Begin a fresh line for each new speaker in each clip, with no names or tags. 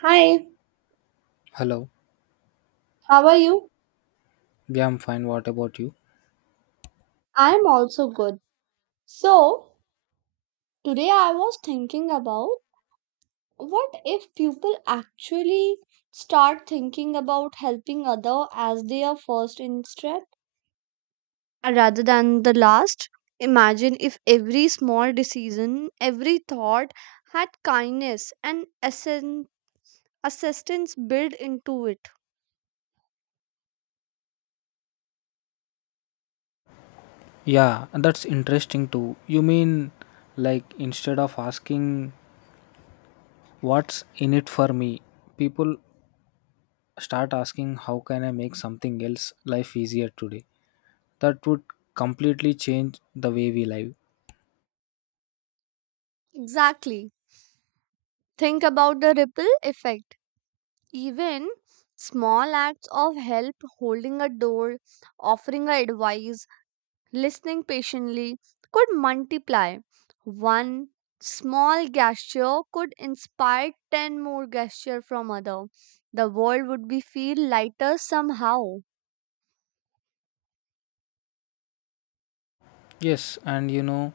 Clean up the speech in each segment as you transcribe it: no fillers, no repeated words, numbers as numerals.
Hi,
Hello.
how are you?
Yeah, I'm fine. What about you?
I'm also good. So, today I was thinking about what if people actually start thinking about helping other as their first instinct rather than the last? Imagine if every small decision, every thought had kindness and assistance built into it.
Yeah, that's interesting too. You mean, like, instead of asking what's in it for me, people start asking how can I make something else life easier today? That would completely change the way we live.
Exactly. Think about the ripple effect. Even small acts of help, holding a door, offering a advice, listening patiently, could multiply. One small gesture could inspire 10 more gesture from other. The world would be feel lighter somehow.
Yes, and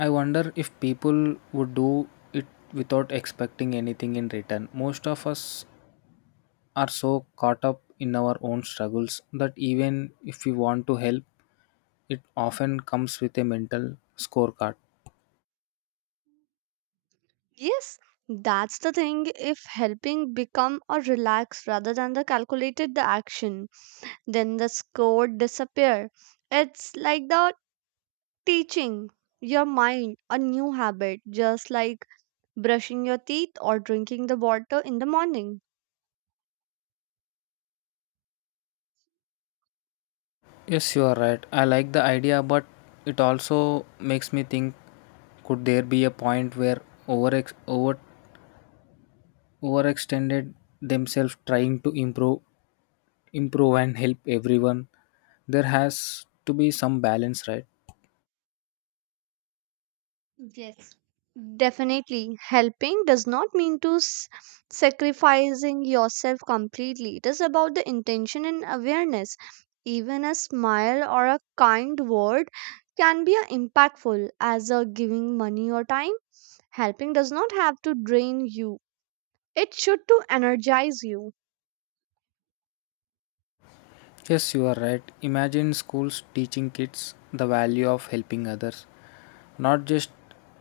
I wonder if people would do it without expecting anything in return. Most of us are so caught up in our own struggles that even if we want to help, it often comes with a mental scorecard.
Yes, that's the thing. If helping become a relax rather than the calculated the action, then the score disappear. It's like the teaching your mind a new habit, just like brushing your teeth or drinking the water in the morning.
Yes, you are right. I like the idea, but it also makes me think, could there be a point where over over overextended themselves trying to improve and help everyone? There has to be some balance, right?
Yes. Definitely, helping does not mean to sacrificing yourself completely. It is about the intention and awareness. Even a smile or a kind word can be a impactful as a giving money or time. Helping does not have to drain you. It should to energize you.
Yes, you are right. Imagine schools teaching kids the value of helping others, not just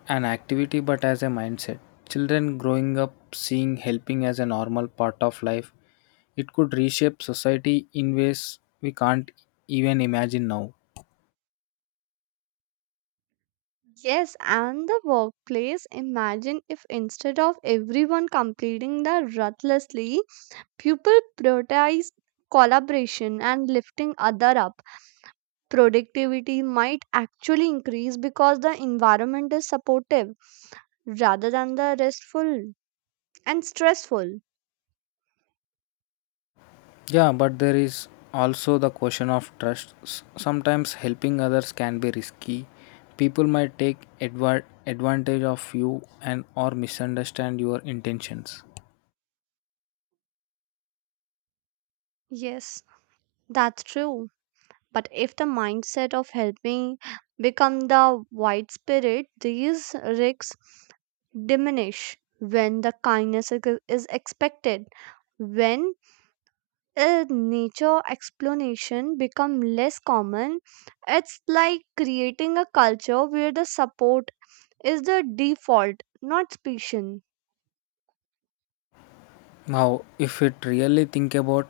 an activity but as a mindset. Children growing up seeing helping as a normal part of life, it could reshape society in ways we can't even imagine now.
Yes, and the workplace. Imagine if instead of everyone completing the ruthlessly, people prioritize collaboration and lifting other up. Productivity might actually increase because the environment is supportive rather than the restful and stressful.
Yeah, but there is also the question of trust. Sometimes helping others can be risky. People might take advantage of you and or misunderstand your intentions.
Yes, that's true. But if the mindset of helping become the white spirit, these risks diminish when the kindness is expected. When a nature explanation become less common, it's like creating a culture where the support is the default, not special.
Now, if it really think about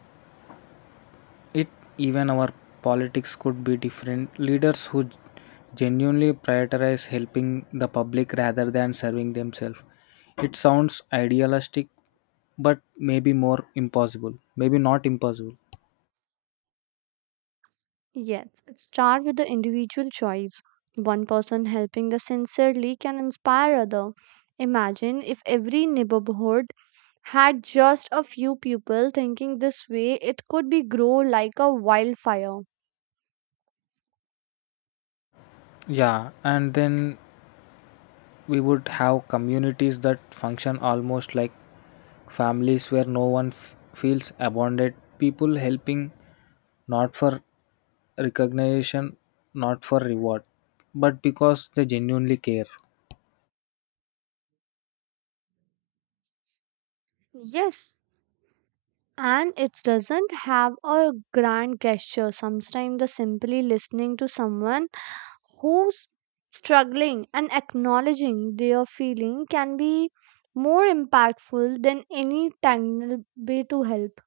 it, even our politics could be different. Leaders who genuinely prioritize helping the public rather than serving themselves, it sounds idealistic, but maybe more impossible, maybe not impossible.
Yes, it starts with the individual choice. One person helping the sincerely can inspire other. Imagine if every neighborhood had just a few people thinking this way, it could be grow like a wildfire.
Yeah, and then we would have communities that function almost like families, where no one feels abandoned. People helping not for recognition, not for reward, but because they genuinely care.
Yes, and it doesn't have a grand gesture. Sometimes the simply listening to someone who's struggling and acknowledging their feeling can be more impactful than any tangled way to help.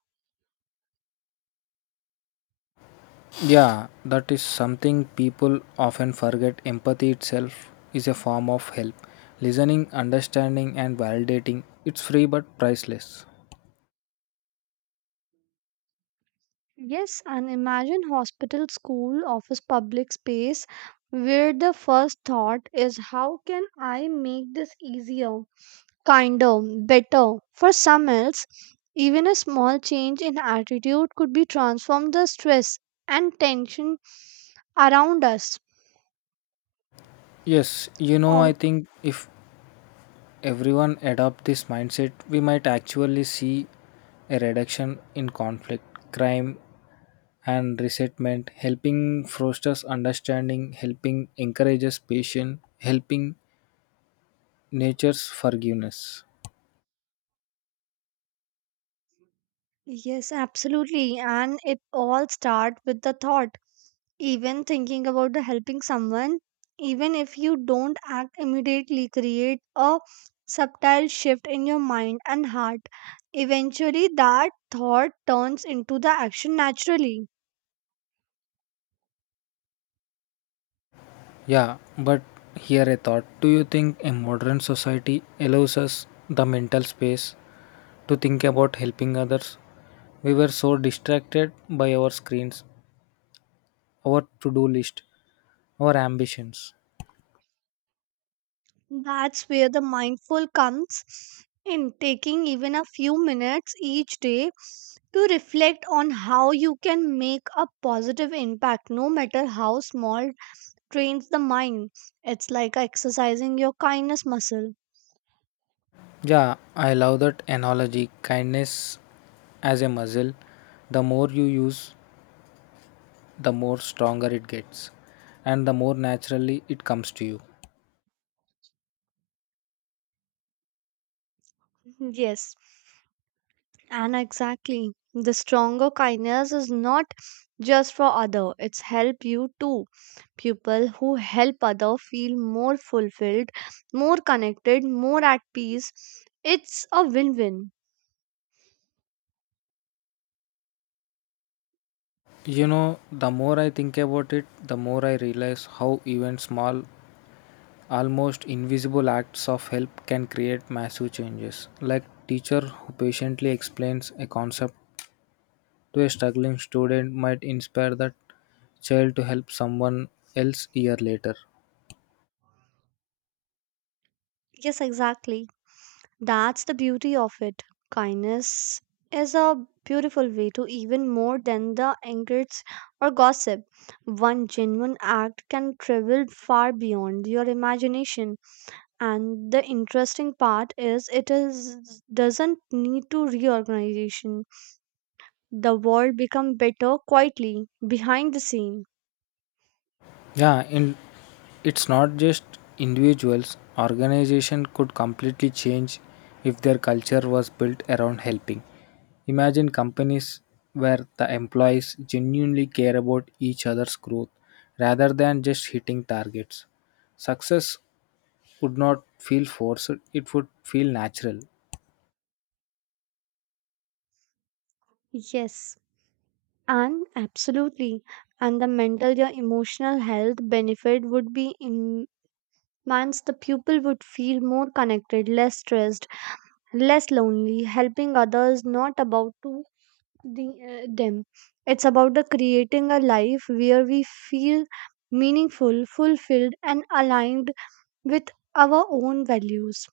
Yeah, that is something people often forget. Empathy itself is a form of help. Listening, understanding, and validating. It's free but priceless.
Yes, and imagine hospital, school, office, public space where the first thought is how can I make this easier, kinder, better. For some else, even a small change in attitude could be transform the stress and tension around us.
Yes, I think if everyone adopt this mindset, we might actually see a reduction in conflict, crime, and resentment. Helping fosters understanding, helping encourages patience, helping nature's forgiveness.
Yes, absolutely. And it all starts with the thought. Even thinking about the helping someone, even if you don't act immediately, create a subtle shift in your mind and heart. Eventually, that thought turns into the action naturally.
Yeah, but here a thought. Do you think a modern society allows us the mental space to think about helping others? We were so distracted by our screens, our to do list, our ambitions.
That's where the mindful comes in, taking even a few minutes each day to reflect on how you can make a positive impact, no matter how small, trains the mind. It's like exercising your kindness muscle.
Yeah, I love that analogy. Kindness as a muscle. The more you use, the more stronger it gets, and the more naturally it comes to you.
Mm-hmm. Yes, and exactly. The stronger kindness is not just for other, it's help you too. People who help other feel more fulfilled, more connected, more at peace. It's a win-win.
You know, the more I think about it, the more I realize how even small, almost invisible acts of help can create massive changes. Like teacher who patiently explains a concept to a struggling student might inspire that child to help someone else year later.
Yes, exactly. That's the beauty of it. Kindness is a beautiful way to even more than the anchors or gossip. One genuine act can travel far beyond your imagination. And the interesting part is it is doesn't need to reorganization. The world become better quietly behind the scene.
Yeah, and it's not just individuals. Organization could completely change if their culture was built around helping. Imagine companies where the employees genuinely care about each other's growth rather than just hitting targets. Success would not feel forced, it would feel natural.
Yes. And absolutely. And the mental your emotional health benefit would be once the pupil would feel more connected, less stressed, less lonely, helping others not about to the, them. It's about the creating a life where we feel meaningful, fulfilled, and aligned with our own values.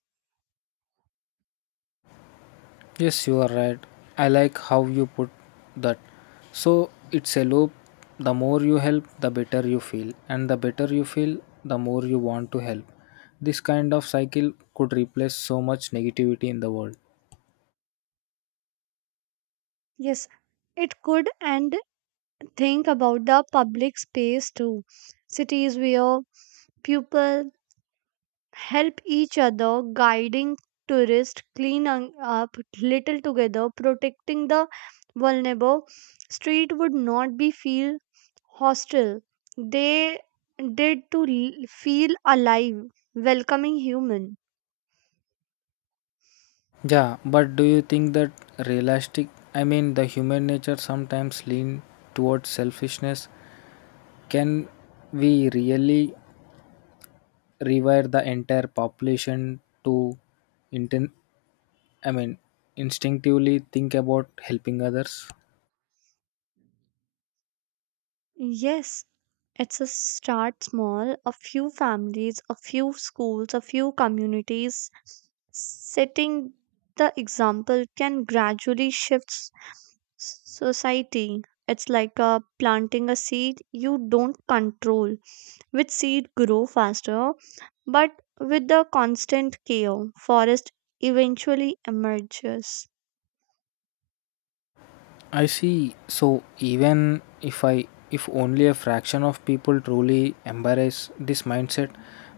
Yes, you are right. I like how you put that. So it's a loop. The more you help, the better you feel, and the better you feel, the more you want to help. This kind of cycle could replace so much negativity in the world.
Yes, it could, and think about the public space too. Cities where people help each other, guiding tourists, cleaning up little together, protecting the vulnerable, street would not be feel hostile. They did to feel alive, welcoming human.
Yeah, but do you think that realistic? I mean, the human nature sometimes lean towards selfishness. Can we really rewire the entire population to inten- I mean, instinctively think about helping others.
Yes, it's a start small. A few families, a few schools, a few communities setting the example can gradually shift society. It's like planting a seed you don't control. Which seed grow faster, but with the constant care, forest eventually emerges.
I see. So even if only a fraction of people truly embrace this mindset,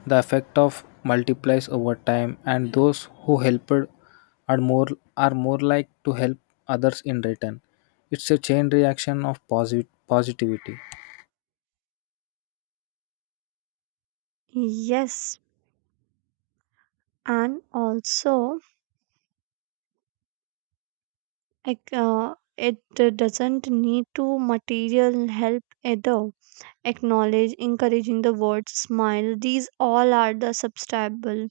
the effect of multiplies over time, and those who helped are more are more like to help others in return. It's a chain reaction of positive positivity.
Yes, and also, Like, it doesn't need to material help either. Acknowledge, encouraging the words, smile. These all are the subscribable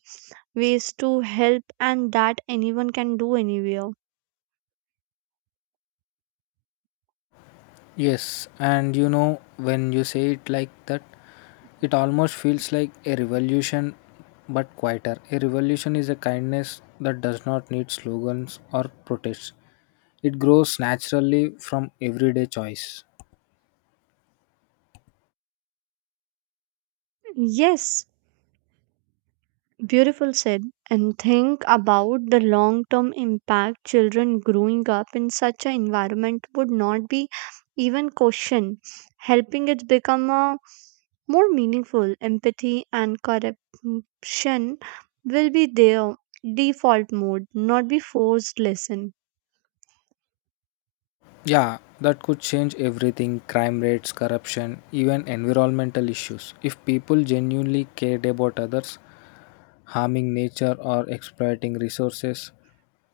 ways to help, and that anyone can do anywhere.
Yes, and when you say it like that, it almost feels like a revolution, but quieter. A revolution is a kindness that does not need slogans or protests, it grows naturally from everyday choice.
Yes, beautiful said. And think about the long term impact children growing up in such an environment would not be even questioned. Helping it become a more meaningful empathy and corruption will be their default mode, not be forced lesson.
Yeah, that could change everything. Crime rates, corruption, even environmental issues. If people genuinely cared about others, harming nature or exploiting resources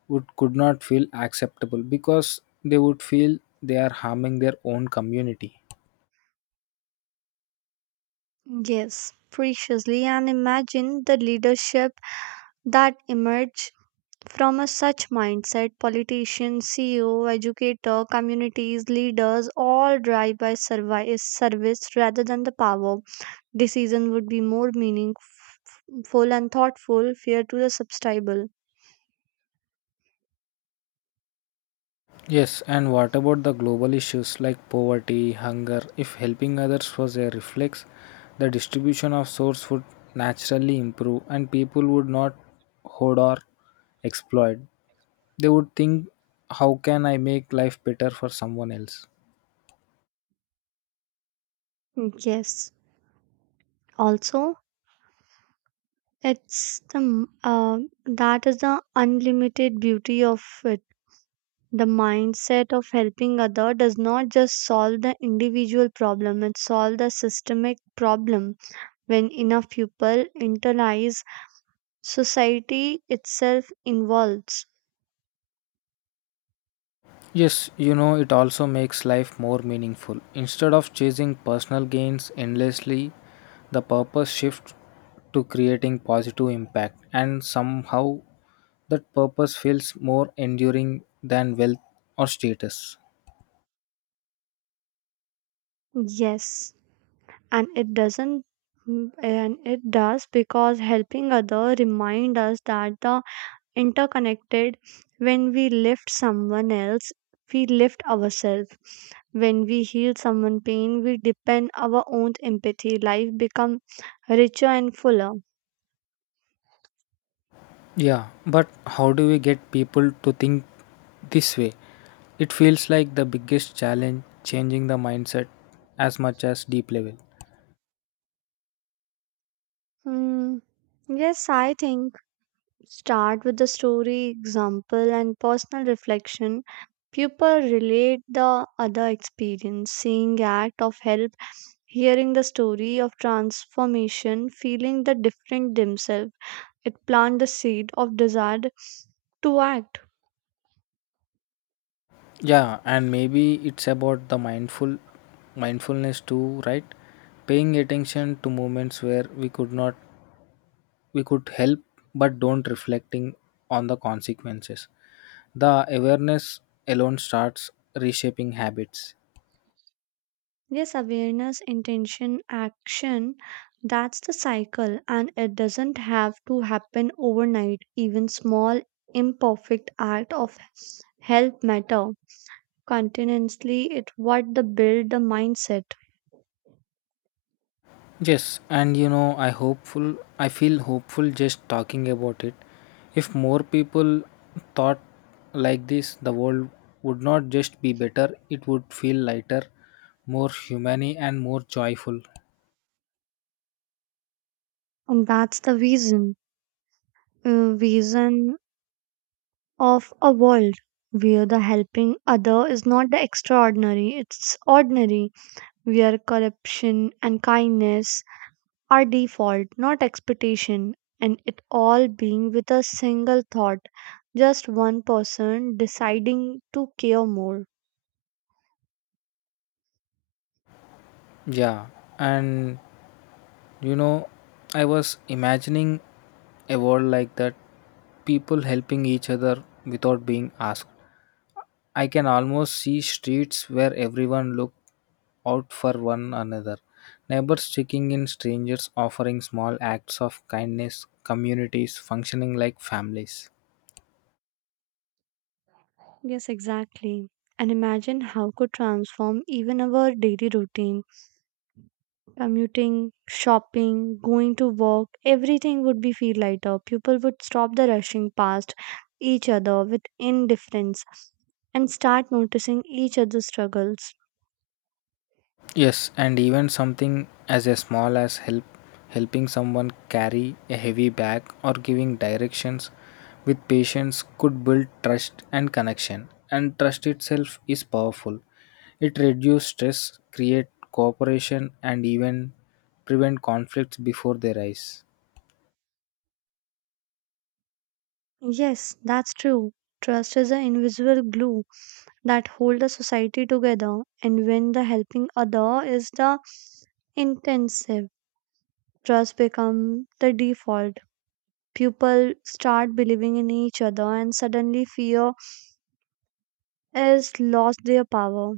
would could not feel acceptable, because they would feel they are harming their own community.
Yes, preciously, and imagine the leadership that emerge from a such mindset politicians ceo educator communities leaders all drive by service, service rather than the power decision would be more meaningful and thoughtful fair to the subscriber.
Yes, and what about the global issues like poverty, hunger? If helping others was a reflex, the distribution of source would naturally improve and people would not hoard or exploit. They would think, how can I make life better for someone else?
Yes, also, It's the m- uh, that is the unlimited beauty of it. The mindset of helping other does not just solve the individual problem; it solves the systemic problem. When enough people internalize, society itself involves.
Yes, it also makes life more meaningful. Instead of chasing personal gains endlessly, the purpose shifts to creating positive impact, and somehow that purpose feels more enduring than wealth or status.
Yes, and it doesn't, and it does because helping other remind us that the interconnected. When we lift someone else, we lift ourselves. When we heal someone's pain, we deepen our own empathy. Life become richer and fuller.
Yeah, but how do we get people to think this way? It feels like the biggest challenge, changing the mindset as much as deep level.
Hmm. Yes, I think start with the story, example, and personal reflection. People relate the other experience, seeing act of help, hearing the story of transformation, feeling the different themselves. It plant the seed of desire to act.
Yeah, and maybe it's about the mindfulness too, right? Paying attention to moments where we could help but don't, reflecting on the consequences. The awareness alone starts reshaping habits.
Yes, awareness, intention, action, that's the cycle, and it doesn't have to happen overnight. Even small imperfect act of help matter continuously, it what the build the mindset.
Yes, and I feel hopeful just talking about it. If more people thought like this, the world would not just be better, it would feel lighter, more humane and more joyful.
And that's the vision, vision of a world where the helping other is not the extraordinary, it's ordinary, where corruption and kindness our default, not expectation, and it all being with a single thought, just one person deciding to care more.
Yeah, and you know, I was imagining a world like that, people helping each other without being asked. I can almost see streets where everyone looks out for one another. Neighbors checking in, strangers offering small acts of kindness, communities functioning like families.
Yes, exactly. And imagine how could transform even our daily routine. Commuting, shopping, going to work, everything would be feel lighter. People would stop the rushing past each other with indifference and start noticing each other's struggles.
Yes, and even something as a small as helping someone carry a heavy bag or giving directions with patience could build trust and connection. And trust itself is powerful. It reduces stress, create cooperation and even prevent conflicts before they rise.
Yes, that's true. Trust is an invisible glue that hold the society together, and when the helping other is the intensive, trust become the default. People start believing in each other, and suddenly fear is lost their power.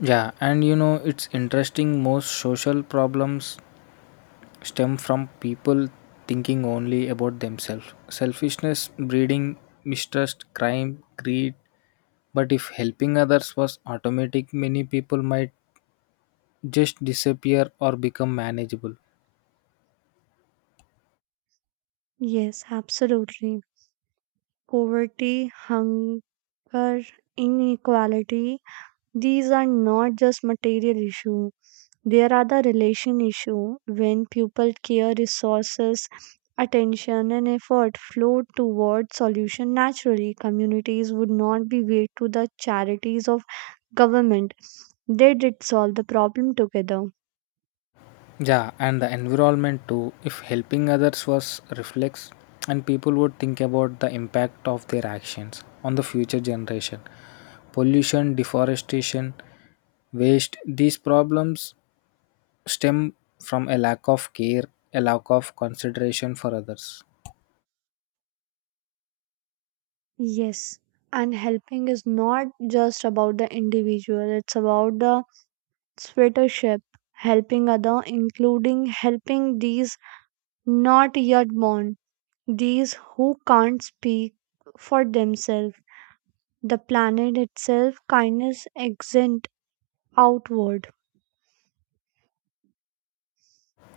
Yeah, it's interesting, most social problems stem from people thinking only about themselves. Selfishness, breeding, mistrust, crime, greed. But if helping others was automatic, many people might just disappear or become manageable.
Yes, absolutely. Poverty, hunger, inequality, these are not just material issues. There are the relation issue when people care resources, attention, and effort flow toward solution naturally. Communities would not be weighed to the charities of government, they did solve the problem together.
Yeah, and the environment too. If helping others was reflex, and people would think about the impact of their actions on the future generation, pollution, deforestation, waste. These problems stem from a lack of care, a lack of consideration for others.
Yes, and helping is not just about the individual, it's about the sweatership. Helping other including helping these not yet born, these who can't speak for themselves, the planet itself, kindness extends outward.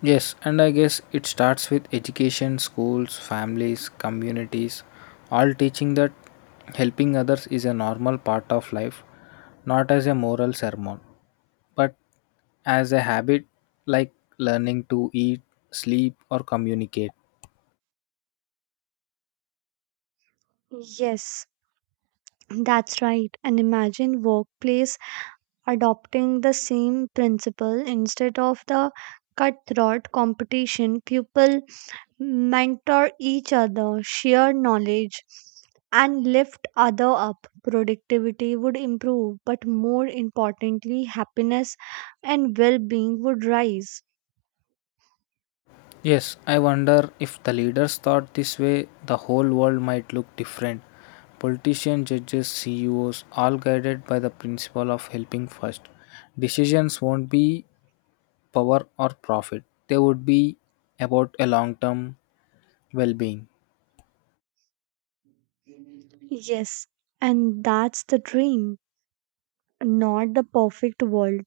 Yes, and I guess it starts with education, schools, families, communities, all teaching that helping others is a normal part of life, not as a moral sermon, but as a habit, like learning to eat, sleep, or communicate.
Yes, that's right. And imagine workplace adopting the same principle instead of the cutthroat competition. People mentor each other, share knowledge, and lift other up. Productivity would improve, but more importantly, happiness and well-being would rise.
Yes, I wonder if the leaders thought this way, the whole world might look different. Politicians, judges, CEOs, all guided by the principle of helping first. Decisions won't be power or profit, they would be about a long term well being.
Yes, and that's the dream. Not the perfect world,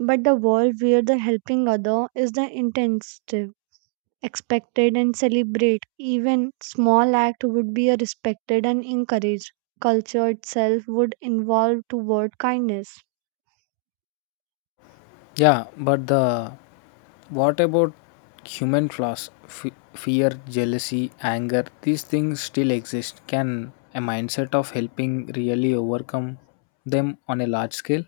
but the world where the helping other is the intensive, expected and celebrate. Even small act would be a respected and encouraged. Culture itself would evolve toward kindness.
Yeah, but the what about human flaws? Fear, jealousy, anger, these things still exist. Can a mindset of helping really overcome them on a large scale?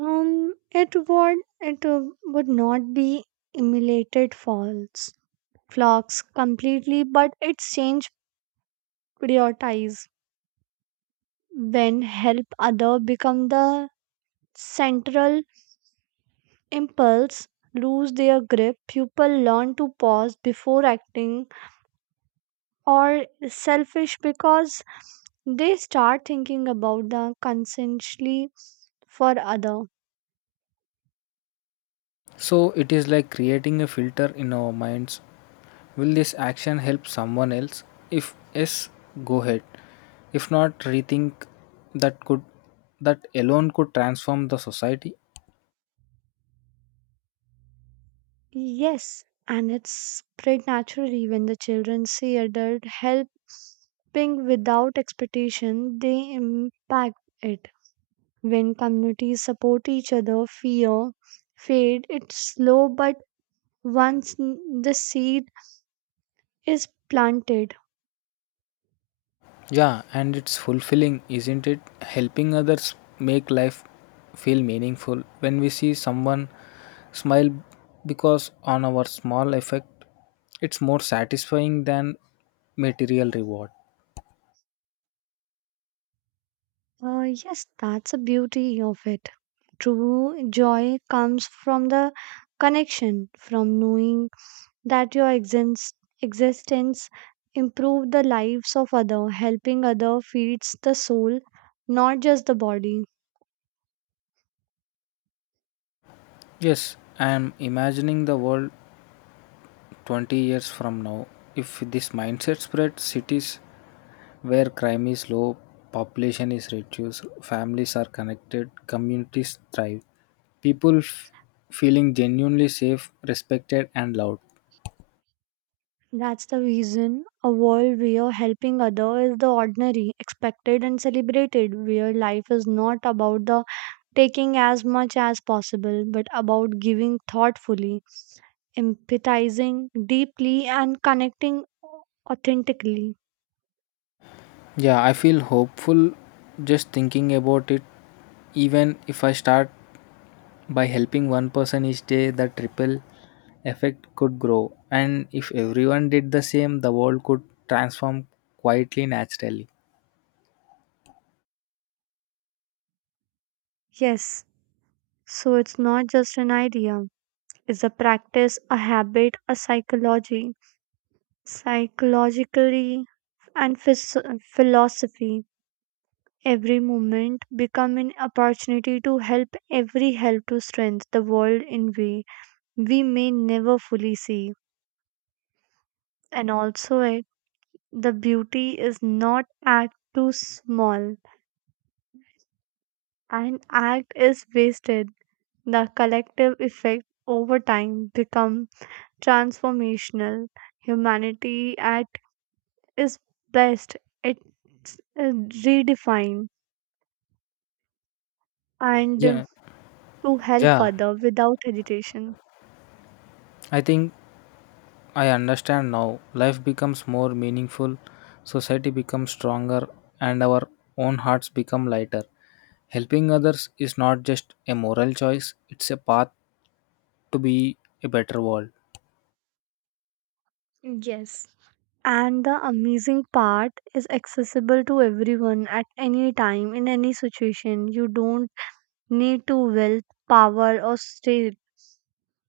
It would it would not be emulated false flocks completely, but its change prioritize when help other become the central impulse lose their grip, people learn to pause before acting or selfish because they start thinking about the consciously for other.
So it is like creating a filter in our minds. Will this action help someone else? If yes, go ahead. If not, rethink. that could that alone could transform the society.
Yes, and it's spread naturally when the children see adult helping without expectation, they impact it. When communities support each other, fear fade. It's slow, but once the seed is planted,
Yeah, and it's fulfilling, isn't it? Helping others make life feel meaningful. When we see someone smile because on our small effect, it's more satisfying than material reward.
Yes, that's the beauty of it. True joy comes from the connection, from knowing that your existence improve the lives of other, helping other feeds the soul, not just the body.
Yes, I am imagining the world 20 years from now, if this mindset spreads. Cities where crime is low, population is reduced, families are connected, communities thrive, people feeling genuinely safe, respected, and loved.
That's the reason a world where helping other is the ordinary, expected and celebrated, where life is not about the taking as much as possible, but about giving thoughtfully, empathizing deeply, and connecting authentically.
Yeah, I feel hopeful just thinking about it. Even if I start by helping one person each day, the triple effect could grow. And if everyone did the same, the world could transform quietly, naturally.
Yes, so it's not just an idea, it's a practice, a habit, a psychology, psychologically, and philosophy. Every moment become an opportunity to help every help to strengthen the world in way we may never fully see. And also the beauty is not act too small and act is wasted. The collective effect over time become transformational. Humanity at its best, it's redefined and
Yeah.
to help
Yeah,
other without hesitation.
I think I understand now. Life becomes more meaningful, society becomes stronger, and our own hearts become lighter. Helping others is not just a moral choice, it's a path to be a better world.
Yes. And the amazing part is accessible to everyone at any time, in any situation. You don't need to wealth, power, or state,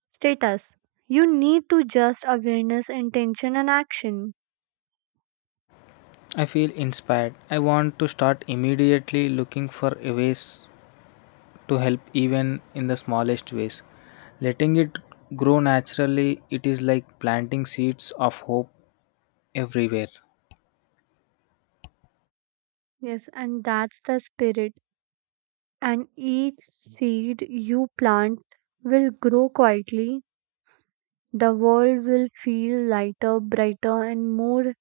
status. You need to just awareness, intention, and action.
I feel inspired. I want to start immediately looking for a ways to help even in the smallest ways. Letting it grow naturally, it is like planting seeds of hope everywhere.
Yes, and that's the spirit. And each seed you plant will grow quietly. The world will feel lighter, brighter, and more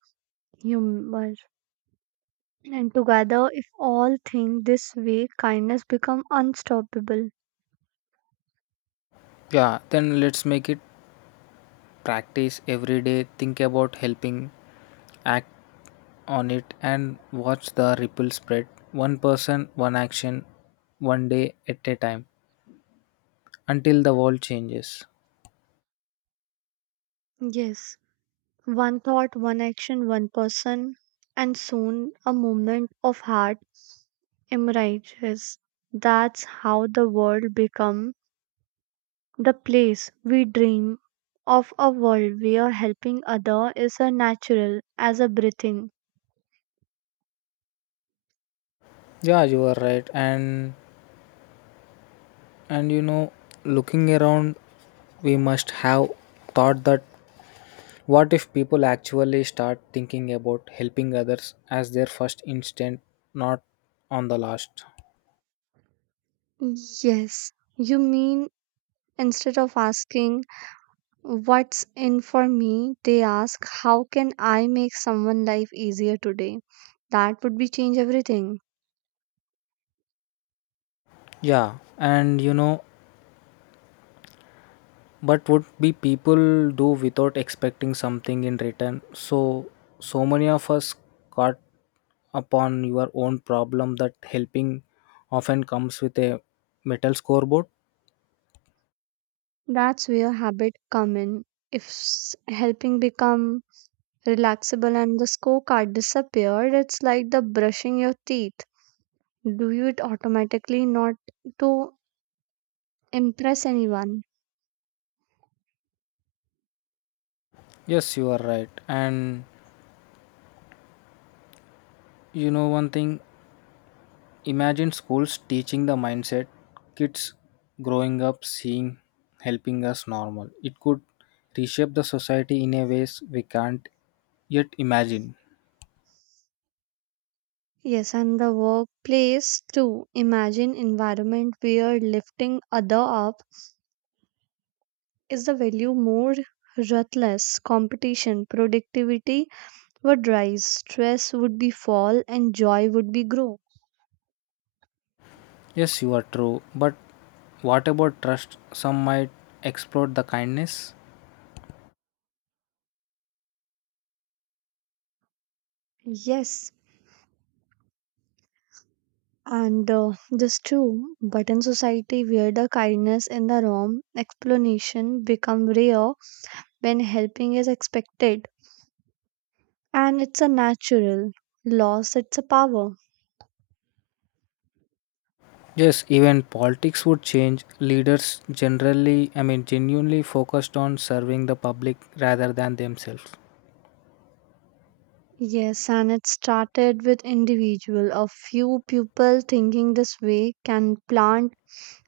humorous. And together, if all think this way, kindness become unstoppable.
Yeah, then let's make it practice every day. Think about helping, act on it, and watch the ripple spread, one person, one action, one day at a time, until the world changes.
Yes, one thought, one action, one person, and soon a movement of heart emerges. That's how the world become the place we dream of, a world where helping other is a natural as a breathing.
Yeah, you are right. And looking around, we must have thought that, what if people actually start thinking about helping others as their first instinct, not on the last?
Yes, you mean instead of asking what's in for me, they ask how can I make someone life easier today? That would be change everything.
Yeah, and, but would be people do without expecting something in return? So many of us caught upon your own problem that helping often comes with a metal scoreboard.
That's where habit come in. If helping become relaxable and the scorecard disappeared, it's like the brushing your teeth. Do you it automatically not to impress anyone.
Yes, you are right. And, one thing, imagine schools teaching the mindset. Kids growing up seeing helping us normal, it could reshape the society in a ways we can't yet imagine.
Yes, and the workplace too. Imagine environment where lifting other up is the value more ruthless competition, productivity would rise, stress would be fall, and joy would be grow.
Yes, you are true. But what about trust? Some might exploit the kindness.
Yes, and this too. But in society where the kindness in the room explanation become rare when helping is expected, and it's a natural loss. It's a power.
Yes, even politics would change. Leaders generally, I mean, genuinely focused on serving the public rather than themselves.
Yes, and it started with individual. A few people thinking this way can plant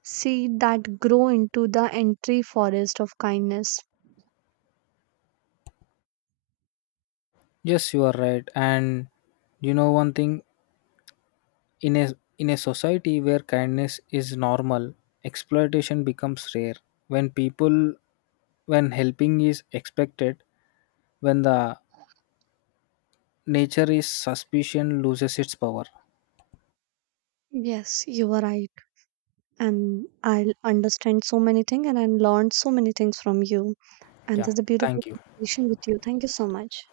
seed that grow into the entry forest of kindness.
Yes, you are right. And you know one thing, in a in a society where kindness is normal, exploitation becomes rare. When people when helping is expected, when the nature is suspicion loses its power.
Yes, you are right. And I'll understand so many things and I learned so many things from you. And
Yeah.
this is a
Thank
beautiful
you.
conversation with you. Thank you so much.